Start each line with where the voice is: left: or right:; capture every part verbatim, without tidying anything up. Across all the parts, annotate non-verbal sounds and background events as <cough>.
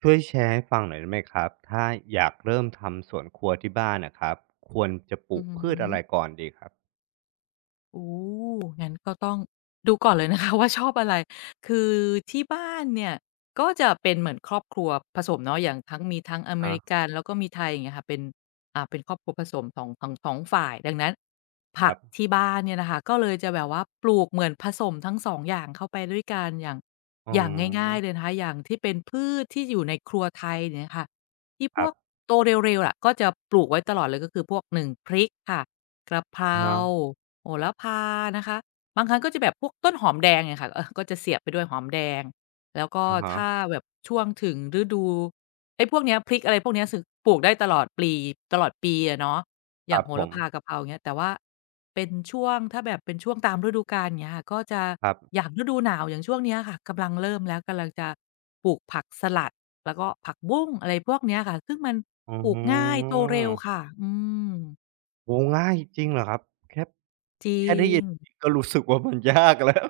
right: ช่วยแชร์ให้ฟังหน่อยได้ไหมครับถ้าอยากเริ่มทำสวนครัวที่บ้านนะครับควรจะป
left: อื
right: ลูกพืชอะไร
left: ม
right: ก่อนดีครับ
left: โอ้งั้นก็ต้องดูก่อนเลยนะคะ <laughs> ว่าชอบอะไรคือที่บ้านเนี่ยก็จะเป็นเหมือนครอบครัวผสมเนาะอย่างทั้งมีทั้งอเม
right: อะฮะ
left: ริกันแล้วก็มีไทยอย่างเงี้ยค่ะเป็นอ่าเป็นครอบครัวผสม สอง- องทั้งสองฝ่ายดังนั้น
right: ค
left: ผัก
right: รับ
left: ที่บ้านเนี่ยนะคะก็เลยจะแบบว่าปลูกเหมือนผสมทั้งสององอย่างเข้าไปด้วยกันอย่าง
right: อ๋
left: อย่างง่าย
right: อ
left: ๆเลยนะคะอย่างที่เป็นพืชที่อยู่ในครัวไทยเนี่ยค่ะที่พ
right: ครั
left: ว
right: บ
left: กโตเร็วๆอะก็จะปลูกไว้ตลอดเลยก็คือพวกหนึ่งพริกค่ะกระเพรา
right: เนาะ
left: โหระพานะคะบางครั้งก็จะแบบพวกต้นหอมแดงเนี่ยค่ะเออก็จะเสียบไปด้วยหอมแดงแล้วก็
right: อะ
left: ถ้า
right: ฮะ
left: แบบช่วงถึงฤดูไอ้พวกเนี้ยพริกอะไรพวกเนี้ยสึปลูกได้ตลอดปลีตลอดปีอะเนาะอ
right: ค
left: ย่า
right: รั
left: ง
right: บ
left: โห
right: ผ
left: ระ
right: ม
left: พากะเพราอย่างเงี้ยแต่ว่าเป็นช่วงถ้าแบบเป็นช่วงตามฤดูกาลอย่างเงี้ยค่ะก็จะ
right: ครั
left: อย่า
right: บ
left: งฤดูหนาวอย่างช่วงเนี้ยค่ะกำลังเริ่มแล้วกำลังจะปลูกผักสลัดแล้วก็ผักบุ้งอะไรพวกเนี้ยค่ะซึ่งมัน
right: อื
left: ปลูกง่ายโตเร็วค่ะ
right: ม
left: อืม
right: โอ้ง่ายจริงเหรอครับแค่
left: จริ
right: แค่ได้
left: ง
right: ยินก็รู้สึกว่ามันยากแล้ว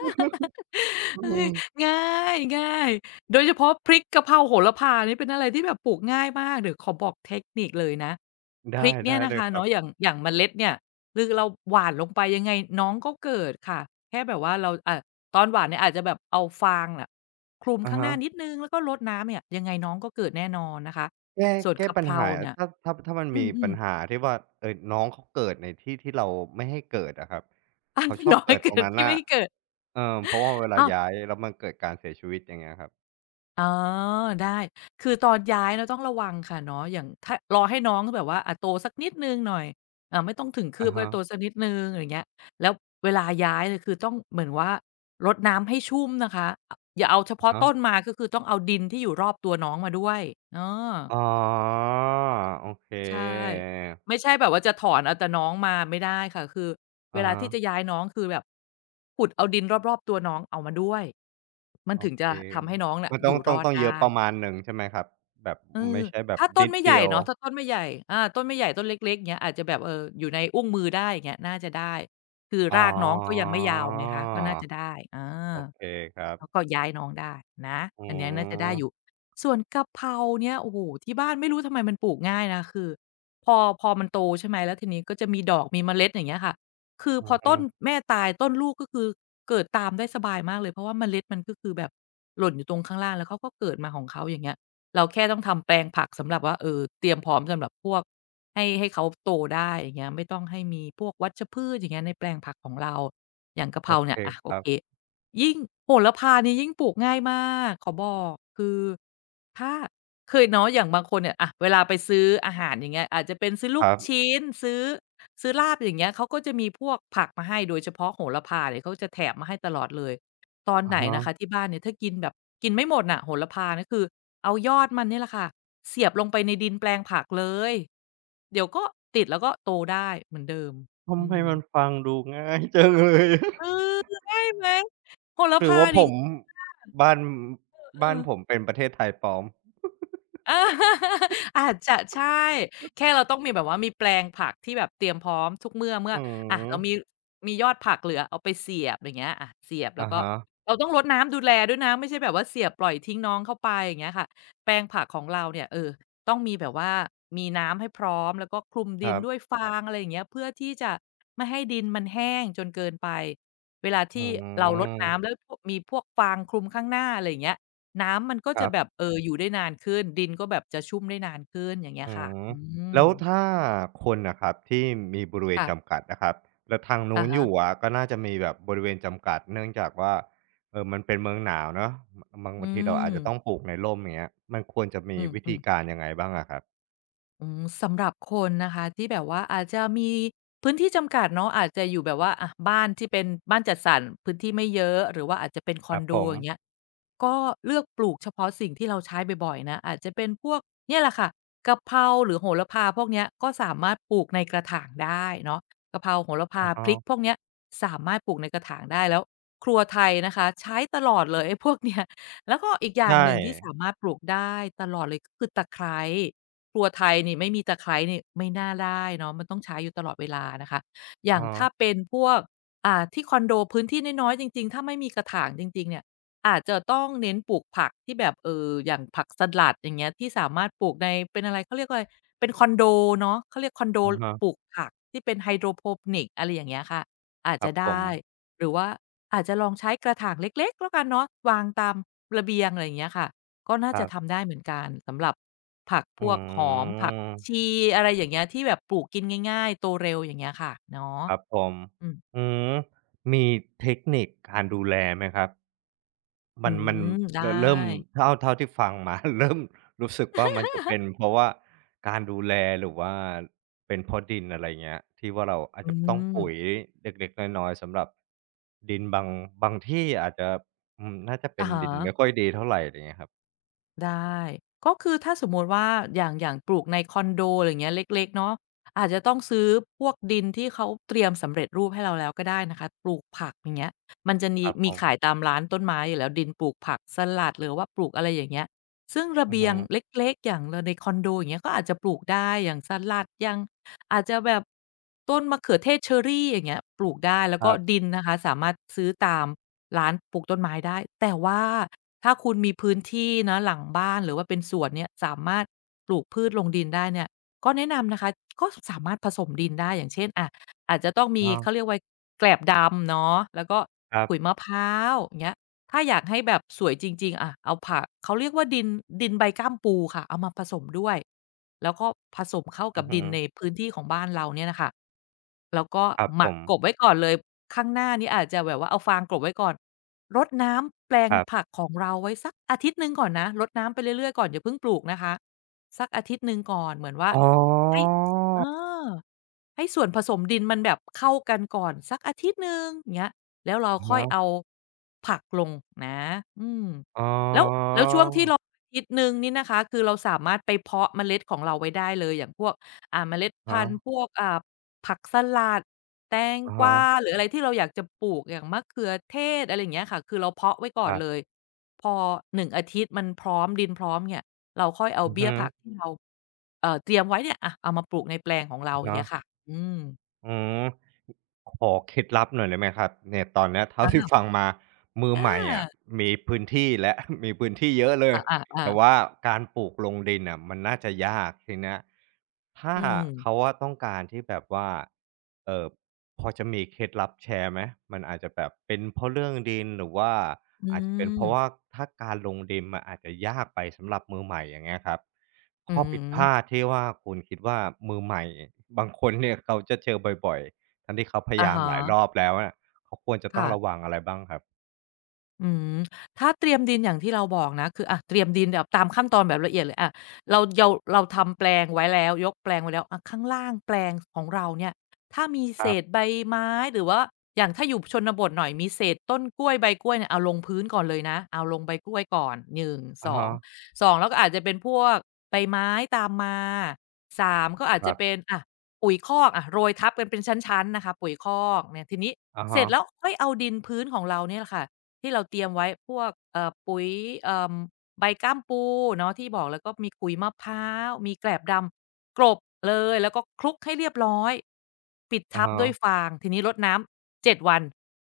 right: <laughs> อื
left: เฮ้ย
right: ม
left: ง่ายง่ายโดยเฉพาะพริกกะเพราโหระพานี่เป็นอะไรที่แบบปลูกง่ายมากเดี๋ยวขอบอกเทคนิคเลยนะพ
right: ได้
left: ริกเนี่ย
right: ได้
left: นะ
right: เลย
left: คะ
right: ครับ
left: เนาะอย่างอย่างเมล็ดเนี่ยคือเราหว่านลงไปยังไงน้องก็เกิดค่ะแค่แบบว่าเราอ่าตอนหว่านเนี่ยอาจจะแบบเอาฟางน่ะคลุม
right: อะ
left: ข้างห
right: ฮะ
left: น้านิดนึงแล้วก็รดน้ำเนี่ยยังไงน้องก็เกิดแน่นอนนะคะ
right: แก้
left: ส่วน
right: แก้
left: กะ
right: ปั
left: เพ
right: ญ
left: รา
right: หา
left: เนี่ย
right: ถ้าถ้าถ้ามัน
left: อื
right: มี
left: มอ
right: ปั
left: ม
right: ญหาที่ว่าเอ่อน้องเขาเกิดในที่ที่เราไม่ให้เกิดอะครับ
left: อัน
right: เขา
left: <laughs>
right: ชอบ
left: น้อย
right: เกิดตรง
left: เกิด
right: นั้น
left: ที่
right: น่ะ
left: ไม่เกิด
right: เออเพราะว่าเวลาย้า
left: อ
right: ยแล้วมันเกิดการเสียชีวิตอย่างเงี้ยครับ
left: อ๋อได้คือตอนย้ายเราต้องระวังค่ะเนาะอย่างถ้ารอให้น้องแบบว่าอ่าโตสักนิดหนึ่งหน่อยอ่าไม่ต้องถึงคื
right: อะ
left: บก็โต
right: ฮะ
left: สักนิดหนึ่งอะไรอย่างเงี้ยแล้วเวลาย้ายเนี่ยคือต้องเหมือนว่ารดน้ำให้ชุ่มนะคะออย่าเอาเฉ
right: อะ
left: พาะ
right: ฮะ
left: ต้นมาก็คือต้องเอาดินที่อยู่รอบตัวน้องมาด้วยเออ
right: อ๋อโอเค
left: ใช่ไม่ใช่แบบว่าจะถอนเอาแต่น้องมาไม่ได้ค่ะคือเว
right: อะ
left: ลา
right: ฮะ
left: ที่จะย้ายน้องคือแบบขุดเอาดินรอบๆตัวน้องเอามาด้วยมัน
right: โอ
left: ถึง
right: เค
left: จะทำให้น้องน่ะ
right: มัน
left: อ
right: ต้อง
left: ยู่ร
right: ต้อง
left: อด
right: ต้องเยอะ
left: ได้
right: ประมาณหนึ่งใช่ไหมครับแบบ
left: เออ
right: ไม่ใช่แบบ
left: ถ้าต้น
right: นิด
left: ไม่ใหญ่
right: เดียว
left: เนาะถ้าต้นไม่ใหญ่อาต้นไม่ใหญ่ต้นเล็กๆเงี้ยอาจจะแบบเอ่ออยู่ในอุ้งมือได้อย่างเงี้ยน่าจะได้คือ
right: อ๋อ
left: รากน้องก็ยังไม่ยาวไงคะก็น่าจะได้อา
right: โอเคครับ
left: แล้วก็ย้ายน้องได้นะ
right: อื
left: อันเนี้ยน่าจะได้อยู่
right: ม
left: ส่วนกะเพราเนี่ยโอ้โฮที่บ้านไม่รู้ทำไมมันปลูกง่ายนะคือพอพอมันโตใช่ไหมแล้วทีนี้ก็จะมีดอกมีเมล็ดอย่างเงี้ยค่ะคือ
right: อื
left: พ
right: อ
left: อ
right: ฮึ
left: ต้นแม่ตายต้นลูกก็คือเกิดตามได้สบายมากเลย เพราะว่าเมล็ดมันก็คือแบบหล่นอยู่ตรงข้างล่างแล้วเขาก็เกิดมาของเขาอย่างเงี้ย เราแค่ต้องทำแปลงผักสำหรับว่าเออเตรียมพร้อมสำหรับพวกให้ให้เขาโตได้อย่างเงี้ยไม่ต้องให้มีพวกวัชพืชอย่างเงี้ยในแปลงผักของเราอย่างกะเพ
right: โอ
left: รา
right: เค
left: เนี่ยอะ
right: ค
left: โอ
right: รับ
left: เคยิ่งโหระพานี่ยิ่งปลูกง่ายมากขอบอกคือถ้าเคยเนาะอย่างบางคนเนี่ยอะเวลาไปซื้ออาหารอย่างเงี้ยอาจจะเป็นซื้อลู
right: ค
left: ก
right: รับ
left: ชิ้นซื้อซื้อลาบอย่างเงี้ยเขาก็จะมีพวกผักมาให้โดยเฉพาะโหระพาเนี่ยเขาจะแถมมาให้ตลอดเลย ตอน
right: อะ
left: ไหนนะคะ
right: ฮะ
left: ที่บ้านเนี่ยถ้ากินแบบกินไม่หมดน่ะโหระพาเนี่ยคือเอายอดมันเนี่ยแหละค่ะเสียบลงไปในดินแปลงผักเลยเดี๋ยวก็ติดแล้วก็โตได้เหมือนเดิม
right: ทำ
left: อื
right: ไม
left: ม
right: มันฟังดูง่ายจังเลย <laughs>
left: เออง่ายไหมโหระ
right: หรือ
left: พา
right: ว่าผ
left: นี่
right: มบ้าน
left: เอ
right: บ้าน
left: อ
right: ผมเป็นประเทศไทยปลอม
left: <laughs> เออ <laughs> อาจจะใช่แค่เราต้องมีแบบว่ามีแปลงผักที่แบบเตรียมพร้อมทุกเมื่อเมื่อ
right: อื
left: อะเรามี
right: ม
left: มียอดผักเหลือเอาไปเสียบอย่างเงี้ยอะเสียบแล้ว
right: อะ
left: ก็
right: ฮะ
left: เราต้องรดน้ำดูแลด้วยนะไม่ใช่แบบว่าเสียบปล่อยทิ้งน้องเข้าไปอย่างเงี้ยค่ะแปลงผักของเราเนี่ยเออต้องมีแบบว่ามีน้ำให้พร้อมแล้วก็คลุม
right: ค
left: ดิน
right: รั
left: ด้วย
right: บ
left: ฟางอะไรอย่างเงี้ยเพื่อที่จะไม่ให้ดินมันแห้งจนเกินไปเวลา
right: อื
left: ที่เรารดน้ำแล้
right: ม
left: วพวกมีพวกฟางคลุมข้างหน้าอะไรอย่างเงี้ย น้ำมันก็
right: ค
left: จะ
right: รั
left: แบบ
right: บ
left: เอออยู่ได้นานขึ้นดินก็แบบจะชุ่มได้นานขึ้นอย่างเงี้ย
right: อื
left: ค่ะ
right: ม
left: อืม
right: แล้วถ้าคนนะครับที่มีบริเวณ
left: ค่ะ
right: จำกัดนะครับแล้วทางนู้
left: อะ
right: นอยู่
left: ฮะ
right: อะก็น่าจะมีแบบบริเวณจำกัดเนื่องจากว่าเออมันเป็นเมืองหนาวเนอะบาง
left: อื
right: บางทีเราอา
left: ม
right: จจะต้องปลูกในร่มอย่างเงี้ยมันควรจะมี
left: อื
right: วิธี
left: ม
right: กา
left: ๆ
right: รยังไงบ้างอะครับ
left: อืมสำหรับคนนะคะที่แบบว่าอาจจะมีพื้นที่จำกัดเนาะอาจจะอยู่แบบว่าอะบ้านที่เป็นบ้านจัดสรรพื้นที่ไม่เยอะหรือว่าอาจจะเป็นค
right: ค
left: อ
right: รั
left: น
right: บ
left: โด
right: ผม
left: อย่างเงี้ยก็เลือกปลูกเฉพาะสิ่งที่เราใช้บ่อยๆนะอาจจะเป็นพวกเนี่ยแหละค่ะกะเพราหรือโหระพาพวกเนี้ยก็สามารถปลูกในกระถางได้เนาะกะเพราโหระพา
right: อะฮะ
left: พริกพวกเนี้ยสามารถปลูกในกระถางได้แล้วครัวไทยนะคะใช้ตลอดเลยไอ้พวกเนี้ยแล้วก็อีกอย่าง
right: ใช่
left: หนึ่งที่สามารถปลูกได้ตลอดเลยก็คือตะไคร้ ครัวไทยนี่ไม่มีตะไคร้นี่ไม่น่าได้เนาะมันต้องใช้อยู่ตลอดเวลานะคะอย่าง
right: อะะ
left: ถ้าเป็นพวกอ่าที่คอนโดพื้นที่น้อยๆจริงๆถ้าไม่มีกระถางจริงๆเนี่ยอาจจะต้องเน้นปลูกผักที่แบบเอ่ออย่างผักสลัดอย่างเงี้ยที่สามารถปลูกในเป็นอะไรเขาเรียกว่าอะไรเป็นคอนโดเนาะเขาเรียกคอนโด
right: อะฮะ
left: ปลูกผักที่เป็นไฮโดรโพนิกอะไรอย่างเงี้ยค่ะอาจ
right: ครั
left: จะ
right: บผม
left: ได้หรือว่าอาจจะลองใช้กระถางเล็กๆแล้วกันเนาะวางตามระเบียงอะไรอย่างเงี้ยค่ะ ก็น่า
right: ครั
left: จะ
right: บ
left: ทำได้เหมือนกันสำหรับผักพ
right: อื
left: วกหอมผัก
right: ม
left: ชีอะไรอย่างเงี้ยที่แบบปลูกกินง่ายๆโตเร็วอย่างเงี้ยค่ะเนาะ
right: ครับผม
left: อืม
right: อืมมีเทคนิคการดูแลไหมครับ
left: อื
right: มันมัน
left: มได้
right: รเริ่มเท่าเท่าที่ฟังมา <laughs> เริ่มรู้สึกว่ามัน
left: <laughs>
right: จะเป็นเพราะว่าการดูแลหรือว่าเป็นเพราะดินอะไรเงี้ยที่ว่าเราอาจ
left: อื
right: จะต้อง
left: ม
right: ปุ๋ยเล็กๆน้อยๆสำหรับดินบางบางที่อาจจะอืมน่าจะเป็
left: อะ
right: น
left: ฮะ
right: ดินไม่ค่อยดีเท่าไรไรเงี้ยครับ
left: ได้ก็คือถ้าสมมุติว่าอย่างอย่างปลูกในคอนโดอะไรอย่างเงี้ยเล็กๆเนาะอาจจะต้องซื้อพวกดินที่เขาเตรียมสำเร็จรูปให้เราแล้วก็ได้นะคะปลูกผักอย่างเงี้ยมันจะมี
right: ครับผ
left: มี
right: ม
left: ขายตามร้านต้นไม้อยู่แล้วดินปลูกผักสลัดหรือว่าปลูกอะไรอย่างเงี้ยซึ่งระ
right: อือ
left: เบีย
right: ฮึ
left: งเล็กๆอย่างลในคอนโดอย่างเงี้ยก็อาจจะปลูกได้อย่างสลัดอย่าง อาจจะแบบต้นมะเขือเทศเชอรี่อย่างเงี้ยปลูกได้แล้ว
right: ค
left: ก็
right: รั
left: ดิ
right: บ
left: นนะคะสามารถซื้อตามร้านปลูกต้นไม้ได้แต่ว่าถ้าคุณมีพื้นที่นะหลังบ้านหรือว่าเป็นสวนเนี่ยสามารถปลูกพืชลงดินได้เนี่ยก็แนะนำนะคะก็สามารถผสมดินได้อย่างเช่นอะอาจจะต้องมี
right: อ้อ
left: เขาเรียกว่าแกลบดำเนาะแล้วก็
right: ครั
left: ขุยมะ
right: บ
left: พร้าวอย่างเงี้ย ถ้าอยากให้แบบสวยจริงๆอะเอาผักเขาเรียกว่าดินดินใบกล้ามปูค่ะเอามาผสมด้วยแล้วก็ผสมเข้า
right: อื
left: กั
right: อ
left: บ
right: ฮึ
left: ดินในพื้นที่ของบ้านเราเนี่ยน่ะค่ะแล้วก็
right: ครับ
left: ห
right: ผ
left: มัก
right: ม
left: กลบไว้ก่อนเลยข้างหน้านี้อาจจะแบบว่าเอาฟางกลบไว้ก่อนรดน้ำแปลง
right: ครับ
left: ผักของเราไว้สักอาทิตย์หนึ่งก่อนนะรดน้ำไปเรื่อยๆก่อนอย่าเพิ่งปลูกนะคะสักอาทิตย์หนึ่งก่อนเหมือนว่า
right: อ๋
left: ให้
right: อ
left: เออ ให้ส่วนผสมดินมันแบบเข้ากันก่อนสักอาทิตย์หนึ่งอย่างเงี้ยแล้วเรา
right: อะ
left: ค่อย
right: ฮะ
left: เอาผักลงนะอืม
right: อ๋
left: แล้ว
right: อ
left: แล้วช่วงที่รออาทิตย์หนึ่งนี่นะคะคือเราสามารถไปเพาะเมล็ดของเราไว้ได้เลยอย่างพวกอ่าเมล็ด
right: อะ
left: พันธุ์พ
right: ฮะ
left: วกอ่าผักสลัดแตง
right: อะ
left: กวา
right: ฮะ
left: หรืออะไรที่เราอยากจะปลูกอย่างมะเขือเทศอะไรอย่างเงี้ยค่ะคือเราเพาะไว้ก่อ
right: ค
left: น
right: รั
left: เลย
right: บ
left: พอหนึ่งอาทิตย์มันพร้อมดินพร้อมเนี่ยเราค่อยเอา
right: อือ
left: เบี้ย
right: ฮึ
left: ผักที่เราเอ่อเตรียมไว้เนี่ยอะเอามาปลูกในแปลงของเรา
right: อะ
left: อย่าง
right: ฮะ
left: เงี้ยค่ะ อืม
right: อืม ขอเคล็ดลับหน่อยได้ไหมครับเนี่ยตอนเนี้ยเท่า
left: อะ
right: ที่
left: ฮะ
right: ฟังมามือ
left: อ
right: ใหม่อะ
left: า
right: มีพื้นที่แล้ว <laughs> มีพื้นที่เยอะเล
left: อ
right: ย
left: า
right: แต่
left: ๆๆ
right: ว่าการปลูกลงดินอ่ะมันน่าจะยากทีเนี้ยถ้า
left: อืม
right: เขาว่าต้องการที่แบบว่าเออพอจะมีเคล็ดลับแชร์ไหมมันอาจจะแบบเป็นเพราะเรื่องดินหรือว่า
left: อื
right: อาจจะเป็นเพราะว่า
left: ม
right: ถ้าการลงดินมันอาจจะยากไปสำหรับมือใหม่อย่างเงี้ยครับ
left: อื
right: ข้
left: อ
right: อ
left: ฮึ
right: ผิดพลาดที่ว่าคุณคิดว่ามือใหม่บางคนเนี่ยเขาจะเจอบ่อย ทั้งที่เขาพยา
left: อะ
right: ยา
left: ฮ
right: มหลายรอ
left: ะ
right: บแล้วอะเขาควรจะต้องระ
left: ค่ะ
right: วังอะไรบ้างครับ
left: อืมถ้าเตรียมดินอย่างที่เราบอกนะคืออะเตรียมดินแบบตามขั้นตอนแบบละเอียดเลยอะเราเราเราทำแปลงไว้แล้วยกแปลงไว้แล้วอะข้างล่างแปลงของเราเนี่ยถ้ามี
right: ค
left: เศ
right: รั
left: ษใบ
right: บ
left: ไม้หรือว่าอย่างถ้าอยู่ชนบทหน่อยมีเศษต้นกล้วยใบกล้วยเนี่ยเอาลงพื้นก่อนเลยนะเอาลงใบกล้วยก่อนหนึ่งส
right: อะ
left: อ
right: ฮะ
left: งสองแล้วก็อาจจะเป็นพวกใบไม้ตามมาสามก็อาจ
right: ครั
left: จะเป็น
right: บ
left: อะปุ๋ยคอกอะโรยทับกันเป็นชั้นๆนะคะปุ๋ยคอกเนี่ยทีนี้
right: อะ
left: เส
right: ฮะ
left: ร็จแล้วค่อยเอาดินพื้นของเราเนี่ยแหละค่ะ ที่เราเตรียมไว้พวกเอ่อปุ๋ยเอ่อใบกล้ามปูเนาะที่บอกแล้วก็มีขุยมะพร้าวมีแกลบดำกลบเลยแล้วก็คลุกให้เรียบร้อยปิด
right: อะ
left: ทับ
right: ฮะ
left: ด้วยฟางทีนี้รดน้ำเจ็ดวัน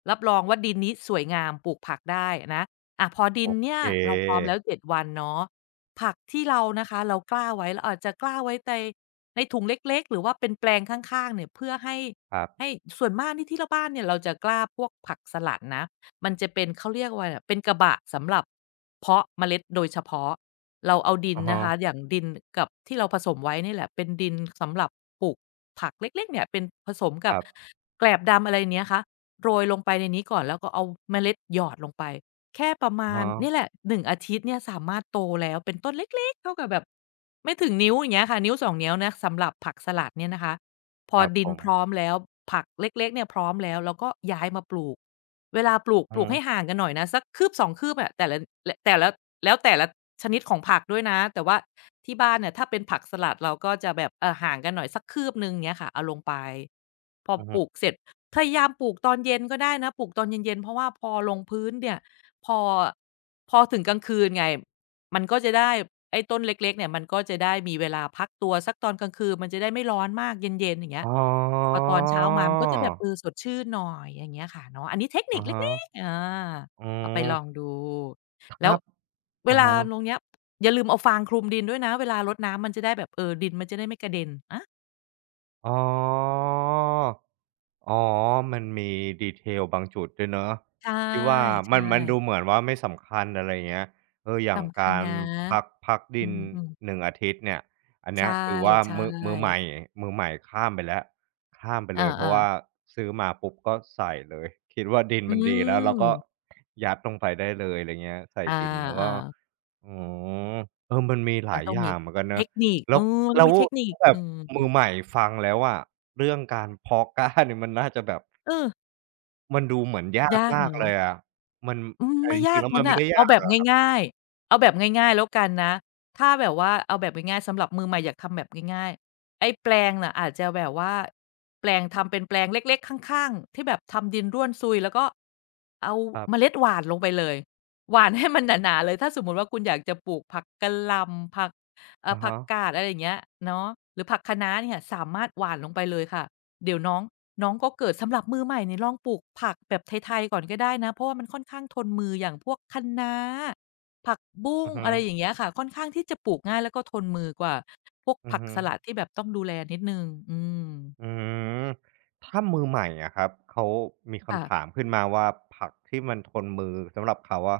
left: รับรองว่าดินนี้สวยงามปลูกผักได้นะอะพอดิ
right: โอ
left: นเนี่
right: เค
left: ยเราพร้อมแล้วเจ็ดวันเนาะผักที่เรานะคะเรากล้าไว้เราอาจจะกล้าไว้ในในถุงเล็กๆหรือว่าเป็นแปลงข้างๆเนี่ยเพื่อให้
right: ครั
left: ให้
right: บ
left: ส่วนมากนี่ที่ลบ้านเนี่ยเราจะกล้าพวกผักสลัดนะ มันจะเป็นเขาเรียกว่าเป็นกระบะสำหรับเพาะเมล็ดโดยเฉพาะเราเอาดิน
right: อะ
left: นะ
right: ฮะ
left: คะอย่างดินกับที่เราผสมไว้นี่แหละเป็นดินสำหรับปลูกผักเล็กๆเนี่ยเป็นผสม
right: ค
left: กับ
right: รับ
left: แกลบดำอะไรเนี้ยคะโรยลงไปในนี้ก่อนแล้วก็เอาเมล็ดหยอดลงไปแค่ประ
right: อะ
left: มาณ
right: ฮะ
left: นี่แหละหนึ่งอาทิตย์เนี่ยสามารถโตแล้วเป็นต้นเล็กๆเท่ากับแบบไม่ถึงนิ้วอย่างเงี้ยค่ะนิ้วสองนิ้วนะสำหรับผักสลัดเนี่ยนะคะพอ
right: ครับ
left: ดิ
right: ผ
left: น
right: ม
left: พร้อมแล้วผักเล็กๆเนี่ยพร้อมแล้วเราก็ย้ายมาปลูก เวลาปลูก
right: อื
left: ป
right: อ
left: ลูกให้ห่า
right: ฮึ
left: งกันหน่อยนะสักคืบสองคืบอะแต่ละลแต่ละแล้วแต่ละชนิดของผักด้วยนะแต่ว่าที่บ้านเนี่ยถ้าเป็นผักสลัดเราก็จะแบบเอ่อห่างกันหน่อยสักคืบหนึ่งเงี้ยค่ะเอาลงไปพอ
right: อือ
left: ป
right: ฮึ
left: ลูกเสร็จพยายามปลูกตอนเย็นก็ได้นะปลูกตอนเย็นๆเพราะว่าพอลงพื้นเนี่ยพอพอถึงกลางคืนไง มันก็จะได้ไอ้ต้นเล็กๆเนี่ยมันก็จะได้มีเวลาพักตัวสักตอนกลางคืนมันจะได้ไม่ร้อนมากเย็นๆอย่างเงี้
right: อ๋
left: ย
right: อ
left: พอตอนเช้ามามันก็จะแบบเออสดชื่นหน่อยอย่างเงี้ยค่ะเนาะอันนี้เทคนิ
right: อะ
left: ค
right: ฮะ
left: เล็กๆอา
right: อื
left: เอาไปลอง
right: ม
left: ดู
right: ค
left: แล้ว
right: รับ
left: เว
right: อะ
left: ลาลง
right: ฮะ
left: เนี้ยอย่าลืมเอาฟางคลุมดินด้วยนะเวลารดน้ำมันจะได้แบบเออดินมันจะได้ไม่กระเด็นอา
right: อ๋อ อ๋อมันมีดีเทลบางจุดด้วยเนาะ
left: ใช
right: ที่ว่ามั
left: ่
right: นมันดูเหมื
left: ๆ
right: อนว่าไม่สำคัญอะไรอย่างเงี้ยเอออย่าง
left: สำคัญ
right: การ
left: นะ
right: พักพัก
left: อื
right: ดิน
left: มๆ
right: หนึ่งอาทิตย์เนี่ยอัน
left: ใช
right: เนี้ยถือว่า
left: ่
right: มือมือใหม่
left: ๆ
right: มือใหม่ข้ามไปแล้วข้ามไป
left: อ
right: เลยเพราะ
left: าๆ
right: ว่าซื้อมาปุ๊บก็ใส่เลยคิดว่าดิน
left: อื
right: มันดีแล้วเราก็
left: ม
right: ยัดลงไปได้เลยอะไรเงี้ยใส่
left: อ
right: ดินแล้วก็
left: าๆ
right: อ๋มเออมันมีห
left: มัน
right: ลาย
left: ต้อง
right: อ
left: มี
right: ย่างเหมือนกัน
left: เท
right: เนาะ
left: คนิค
right: แล้
left: เออ
right: ว
left: มันต้
right: แล้
left: อง
right: ว
left: มีเทคนิค
right: แบ
left: อื
right: บ
left: ม
right: มือใหม่ฟังแล้วอะเรื่องการเพาะกล้า <laughs> เนี่ยมันน่าจะแบบ
left: เอ
right: มันดูเหมือนยา
left: อ
right: ก
left: ยาก
right: มา
left: เหร
right: กเล
left: อ
right: ยอะมัน
left: อืม
right: แต่
left: ไม่
right: จริ
left: ยา
right: ง
left: ก
right: ๆแล้วมั
left: งั้น
right: นไม่
left: น่ะ
right: ได้
left: เอา
right: ยา
left: แบ
right: ก
left: บ
right: อะ
left: ง่ายๆเอาแบบง่ายๆแล้วกันนะถ้าแบบว่าเอาแบบง่ายๆสำหรับมือใหม่อยากทำแบบง่ายๆไอ้แปลงน่ะอาจจะแบบว่าแปลงทำเป็นแปลงเล็กๆข้างๆที่แบบทำดินร่วนซุยแล้วก็เอา
right: ครั
left: เมล็
right: บ
left: ดหว่านลงไปเลยหว่านให้มันหนาๆเลยถ้าสมมุติว่าคุณอยากจะปลูกผักกะหล่ำผักเอ่อ
right: อะ
left: ผัก
right: ฮะ
left: กาดอะไรอย่างเงี้ยเนาะหรือผักคะน้าเนี่ยสามารถหว่านลงไปเลยค่ะเดี๋ยวน้อง น้องก็เกิดสำหรับมือใหม่เนี่ยลองปลูกผักแบบไทยๆก่อนก็ได้นะเพราะว่ามันค่อนข้างทนมืออย่างพวกคะน้าผักบุ้
right: อื
left: ง
right: อฮึ
left: อะไรอย่างเงี้ยค่ะค่อนข้างที่จะปลูกง่ายแล้วก็ทนมือกว่าพวก
right: อือ
left: ผัก
right: ฮึ
left: สลัดที่แบบต้องดูแลนิดหนึ่งอืม
right: อืมถ้ามือใหม่อะครับเขามีคำถาม
left: ค่ะ
right: ขึ้นมาว่าผักที่มันทนมือสำหรับเขาอะ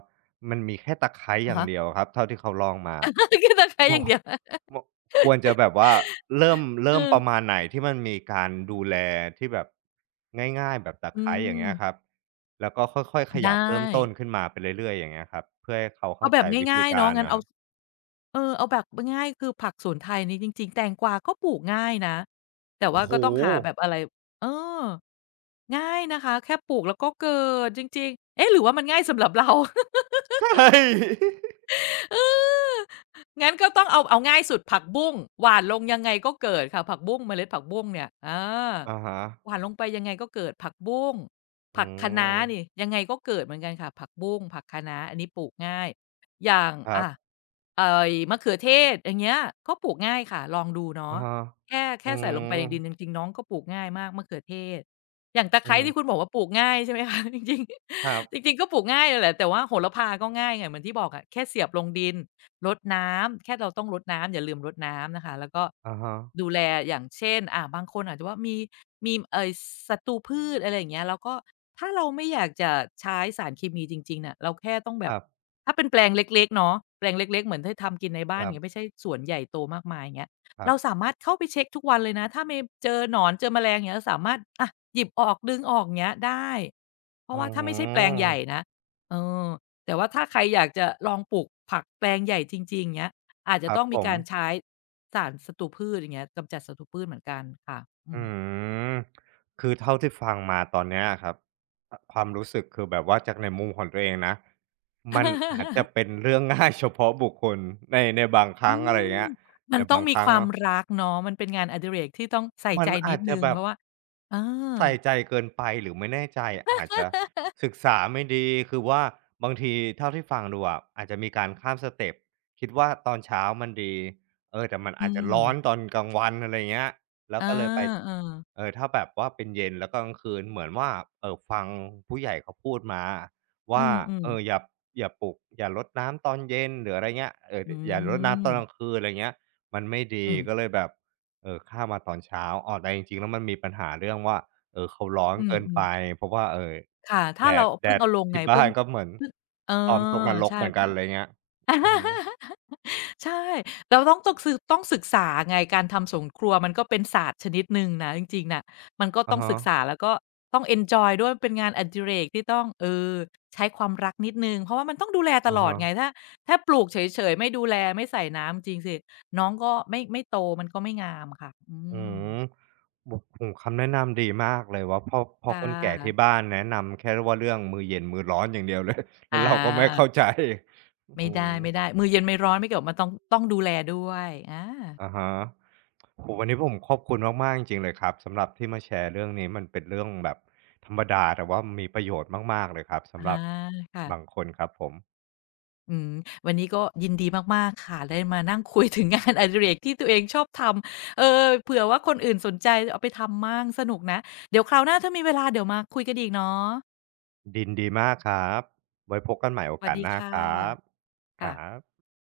right: มันมีแค่ตะไคร้อ
left: อะ
right: ย่าง
left: ฮะ
right: เดียวครับเท่าที่เขาลองมา
left: <laughs> กินตะไคร้อ
right: เรา
left: ย่างเดียว
right: มควรจะแบบว่าเริ่ม
left: เอ
right: เริ่มประมา
left: อ
right: ณไหนที่มันมีการดูแลที่แบบง่ายๆแบบตะ
left: อื
right: ไคร้อย่าง
left: ม
right: เงี้ยครับแล้วก็ค่อยๆขยับ
left: ได้
right: เริ่มต้นขึ้นมาไปเรื่อยๆอย่างเงี้ยครับเพื่อให้เขา
left: เอา
right: เข้า
left: แบ
right: ใจ
left: บ
right: วิ
left: ง่า
right: ธี
left: ยๆเนาะ
right: การ
left: งั้น
right: น่ะค
left: เอา
right: รับ
left: เออเอาแบบง่ายๆคือผักสวนไทยนี่จริงๆแตงกวาก็ปลูกง่ายนะแต่
right: โอ้
left: ว่า
right: โฮ
left: ก็ต้องหาแบบอะไรเออง่ายนะคะแค่ปลูกแล้วก็เกิดจริงๆเอ๊ะหรือว่ามันง่ายสำหรับ <laughs> เรา
right: ใช่
left: เอองั้นก็ต้องเอาเอาง่ายสุดผักบุ้งหว่านลงยังไงก็เกิดค่ะผักบุ้งเมล็ดผักบุ้งเนี่ยอา
right: อะฮะ
left: หว่านลงไปยังไงก็เกิดผักบุ้ง
right: อื
left: ผักคะน้านี่
right: ม
left: ยังไงก็เกิดเหมือนกันค่ะผักบุ้งผักคะน้าอันนี้ปลูกง่ายอย่าง
right: ครั
left: อ่า
right: บ
left: เอ่อมะเขือเทศอย่างเงี้ยก็ปลูกง่ายค่ะลองดู
right: อะ
left: เนาะ
right: ฮะ
left: แค่
right: อื
left: แค่ใส่ลงไป
right: ม
left: ในดินจริงๆน้องก็ปลูกง่ายมากมะเขือเทศ อย่างตะ
right: อื
left: ไคร้
right: ม
left: ที่คุณบอกว่าปลูกง่ายใช่ไหมคะ <laughs> จริง
right: ครับ
left: ๆจริงๆก็ปลูกง่ายเลยแหละแต่ว่าโหระพาก็ง่ายไงเหมือนที่บอกอะแค่เสียบลงดินรดน้ำแค่เราต้องรดน้ำอย่าลืมรดน้ำนะคะแล้วก็
right: อะฮะ
left: ดูแลอย่างเช่นอ่าบางคนอาจจะว่ามีมีเอ่อศัตรูพืชอะไรอย่างเงี้ยแล้วก็ถ้าเราไม่อยากจะใช้สารเคมีจริงๆน่ะเราแค่ต้องแบ
right: ค
left: บ
right: รับ
left: ถ้าเป็นแปลงเล็กๆเนาะแปลงเล็กๆเหมือนที่ทำกินในบ้านอย่างเงี้ยไม่ใช่สวนใหญ่โตมากมายอย่างเงี้ย
right: ๆครับ
left: เราสามารถเข้าไปเช็กทุกวันเลยนะถ้ามีเจอหนอนเจอแมลงอย่างเงี้ยเราสามารถอะหยิบออกดึงออกอย่างเงี้ยได้เพ
right: อื
left: ราะว่าถ้าไม่ใช่แปลงใหญ่
right: ม
left: นะเออแต่ว่าถ้าใครอยากจะลองปลูกผักแปลงใหญ่จริงๆอย่างเงี้ยอาจ
right: ค
left: จะ
right: รั
left: ต้
right: บ
left: อง
right: ผ
left: มี
right: ม
left: การใช้สารศัตรูพืชอย่างเงี้ยกำจัดศัตรูพืชเหมือนกันค่ะอื
right: อื
left: ม
right: มคือเท่าที่ฟังมาตอนเนี้ยครับอความรู้สึกคือแบบว่าจากในมุมของตัวเองนะมันอาจจะ
left: <laughs>
right: เป็นเรื่องง่าย <laughs> เฉพาะบุคคลในในบางค
left: อื
right: รั้งอะไรอย่าง
left: ม
right: เงี้ย
left: มั
right: ใน
left: นต้อง
right: บาง
left: มี
right: ค
left: ค
right: รั้ง
left: วามรักเนาะมันเป็นงานอดิเรกที่ต้องใส่
right: มั
left: ใจ
right: น
left: นิ
right: อา
left: ด
right: จ
left: ห
right: จะ
left: นึ่ง
right: แบ
left: เพ
right: บ
left: ราะว่าเออ
right: ใส่ใจเกินไปหรือไม่แน่ใจอาจจะศึกษาไม่ดีคือว่าบางทีเท่าที่ฟังดูอะอาจจะมีการข้ามสเต็ปคิดว่าตอนเช้ามันดีเออแต่มัน
left: อื
right: อาจจะร้อนต
left: ม
right: อนกลางวันอะไรเงี้ยแล้
left: เอ
right: ว
left: อ
right: ก็เลยไป
left: ๆ
right: เออถ้าแบบว่าเป็นเย็นแล้วก็กลางคืนเหมือนว่าเอ่อฟังผู้ใหญ่เขาพูดมาอะ
left: อื
right: ว่า
left: ม
right: เอออ
left: ๆ
right: ย่าอย่าปลุกอย่ารดน้ำตอนเย็นหรืออะไรเงี้ยเอ่อ
left: อื
right: อย่ารดน้ำตอนกลาง
left: ม
right: คืนอะไรเงี้ยมันไม่ดี
left: อื
right: ก็
left: ม
right: เลยแบบเออข้ามมาตอนเช้าอ้อแต่จริงๆแล้วมันมีปัญหาเรื่องว่า เออเขาร้อน
left: อื
right: เกินไป
left: มๆ
right: เพราะว่าเอ่อ
left: ค่ะ
right: แด
left: ถ้าเรา
right: ดแด
left: เพิ่ง
right: ด
left: เอาลงไง
right: ที่บ้า
left: เพิ่ง
right: นก็เหมือน
left: เพิ่งเออ
right: พร้อมตกนรก
left: ใช่
right: เหมือนกั
left: ถ้า
right: นไรเงี้ยอือฮึ
left: <laughs> ใช่เราต้องต้องซึต้องศึกษาไงการทำสวนครัวมันก็เป็นศาสตร์ชนิดหนึ่งนะจริงๆน่ะมันก็
right: อะ
left: ต้องศึกษา
right: ฮะ
left: แล้วก็ต้องเอนจอยด้วยมันเป็นงานอดิเรกที่ต้องเออใช้ความรักนิดหนึ่งเพราะว่ามันต้องดูแลต
right: อะ
left: ลอดไง
right: ฮะ
left: ถ้าถ้าปลูกเฉยๆไม่ดูแลไม่ใส่น้ำจริงสิน้องก็ไม่ไม่โตมันก็ไม่งามค่ะอื
right: อื
left: ม
right: มโอ้โฮคำแนะนำดีมากเลยว่าพอพอ
left: ค่
right: คนแก่ที่
left: ะ
right: บ้านแนะนำแค่ว่าเรื่องมื้อเย็นมื้อร้อนอย่างเดียวเลย <laughs>
left: อ
right: แล้วเราก็ไม่เข้าใจ
left: า ไม่
right: อืม
left: ได้ไมได้มือเย็นไม่ร้อนไม่เกี่ยวมันต้องต้องดูแลด้วยอา
right: อะฮะโอ้โฮวันนี้ผมขอบคุณมากๆจริงๆเลยครับสำหรับที่มาแชร์เรื่องนี้มันเป็นเรื่องแบบธรรมดาแต่ว่ามีประโยชน์มากๆเลยครับ
left: อา
right: สำหรับบาง
left: ค่ะ
right: คนครับผม
left: อืมวันนี้ก็ยินดีมากๆค่ะได้มานั่งคุยถึงงาน <laughs> อดิเรกที่ตัวเองชอบทำเออเผื่อว่าคนอื่นสนใจเอาไปทำมั่งสนุกนะเดี๋ยวคราวหน้าถ้ามีเวลาเดี๋ยวมาคุยกันอีกเนาะ
right: ดินดีมากครับไว้พบกันใหม่โอ
left: สวัส
right: กาส
left: ดี
right: หน้า
left: ค่ะ
right: ครับค
left: ค่ะ
right: รับ